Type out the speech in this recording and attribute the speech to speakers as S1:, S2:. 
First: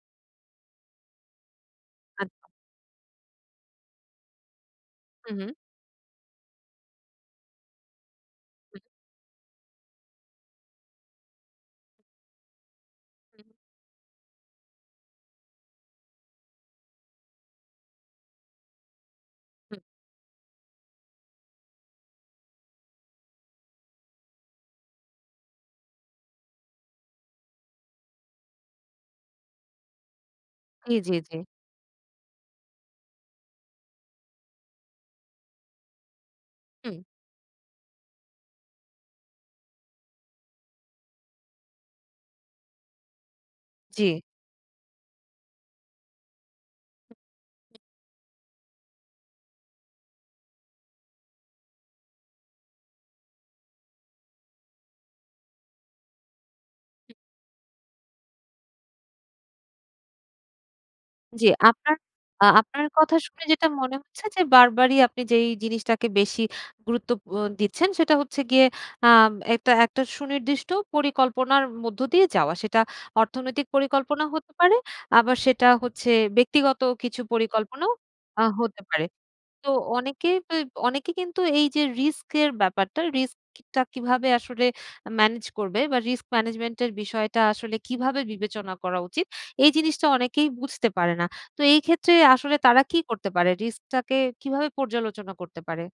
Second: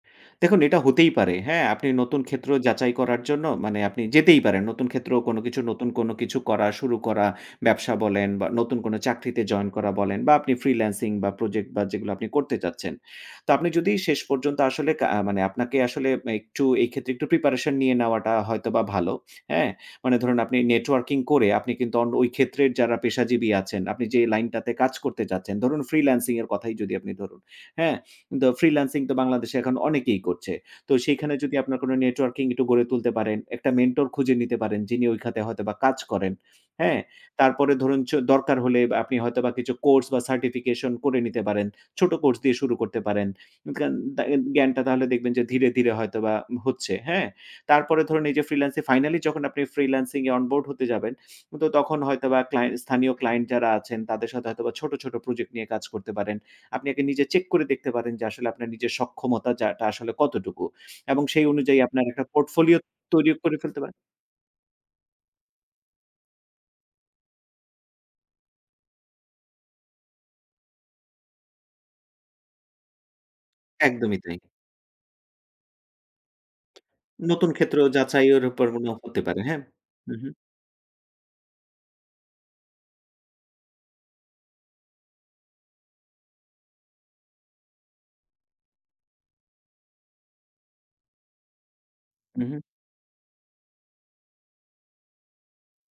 S1: দেখুন এটা হতেই পারে হ্যাঁ? আপনি নতুন
S2: আ
S1: ক্ষেত্র যাচাই করার জন্য মানে আপনি যেতেই পারেন। নতুন ক্ষেত্র
S2: হুম,
S1: কোন
S2: হুম।
S1: কিছু নতুন কোন কিছু করা, শুরু করা ব্যবসা বলেন, বা নতুন
S2: হুম।
S1: কোন চাকরিতে জয়েন করা বলেন বা আপনি ফ্রিল্যান্সিং বা প্রজেক্ট, বা যেগুলো আপনি করতে চাচ্ছেন।
S2: হুম।
S1: তো আপনি যদি শেষ পর্যন্ত আসলে কা আ মানে আপনাকে আসলে একটু এই ক্ষেত্রে একটু প্রিপারেশন নিয়ে নেওয়াটা হয়তোবা ভালো। হ্যাঁ?
S2: হুম।
S1: মানে ধরুন আপনি নেটওয়ার্কিং করে আপনি কিন্তু অন ওই ক্ষেত্রের যারা পেশাজীবী আছেন, আপনি যে লাইনটাতে কাজ করতে চাচ্ছেন, ধরুন ফ্রিল্যান্সিং এর কথাই যদি আপনি ধরুন। হ্যাঁ? তো ফ্রিল্যান্সিং তো বাংলাদেশে এখন অনেকেই করছে। তো
S2: জি, জি,
S1: সেখানে
S2: জি।
S1: যদি আপনার কোন নেটওয়ার্কিং একটু গড়ে তুলতে পারেন, একটা মেন্টর খুঁজে নিতে পারেন যিনি ওই খাতে হয়তোবা কাজ করেন। হ্যাঁ?
S2: হুম।
S1: তারপরে ধরুন চ দরকার হলে আব আপনি হয়তোবা কিছু কোর্স বা সার্টিফিকেশন করে নিতে পারেন। ছোট কোর্স দিয়ে শুরু করতে পারেন জ্ঞান
S2: জি।
S1: দাগেন জ্ঞানটা তাহলে দেখবেন যে ধীরে, ধীরে হয়তোবা হচ্ছে। হ্যাঁ? তারপরে ধরুন এই যে ফ্রিল্যান্সিং ফাইনালি যখন আপনি ফ্রিল্যান্সিং এ অন বোর্ড হতে যাবেন। তো তখন হয়তোবা ক্লায়েন্ট স্থানীয় ক্লায়েন্ট যারা আছেন তাদের সাথে হয়তোবা ছোট, ছোট প্রজেক্ট নিয়ে কাজ করতে পারেন। আপনি আগে
S2: হুম।
S1: নিজে চেক করে দেখতে পারেন যে আসলে আপনার নিজের সক্ষমতার জায়গাটা আসলে কতটুকু? এবং
S2: জি
S1: সেই অনুযায়ী
S2: আপনার
S1: আপনার একটা
S2: আ
S1: পোর্টফোলিও
S2: আপনার কথা
S1: তৈরিও
S2: শুনে
S1: করে
S2: যেটা
S1: ফেলতে পারেন
S2: মনে হচ্ছে যে, বারবারই আপনি যেই জিনিসটাকে বেশি গুরুত্ব ব দিচ্ছেন সেটা হচ্ছে গিয়ে। আ একটা একটা সুনির্দিষ্ট পরিকল্পনার মধ্য দিয়ে যাওয়া। সেটা অর্থনৈতিক
S1: একদমই
S2: পরিকল্পনা
S1: তাই।
S2: হতে পারে। আবার সেটা হচ্ছে ব্যক্তিগত কিছু
S1: নতুন ক্ষেত্র
S2: পরিকল্পনাও আ
S1: যাচাইয়ের উপর
S2: হতে
S1: মনে
S2: পারে।
S1: হতে পারে, হ্যাঁ।
S2: তো
S1: হুম,
S2: অনেকে
S1: হুম।
S2: এব অনেকেই কিন্তু এই যে রিস্কের ব্যাপারটা, রিস্কটা কিভাবে আসলে মেনেজ করবে বা রিস্ক ম্যানেজমেন্ট এর বিষয়টা আসলে কিভাবে বিবেচনা করা উচিত? এই জিনিসটা অনেকেই বুঝতে পারে না। তো এই ক্ষেত্রে
S1: হুম,
S2: আসলে
S1: হুম।
S2: তারা কি করতে পারে? রিস্ক টাকে কিভাবে পর্যালোচনা করতে পারে?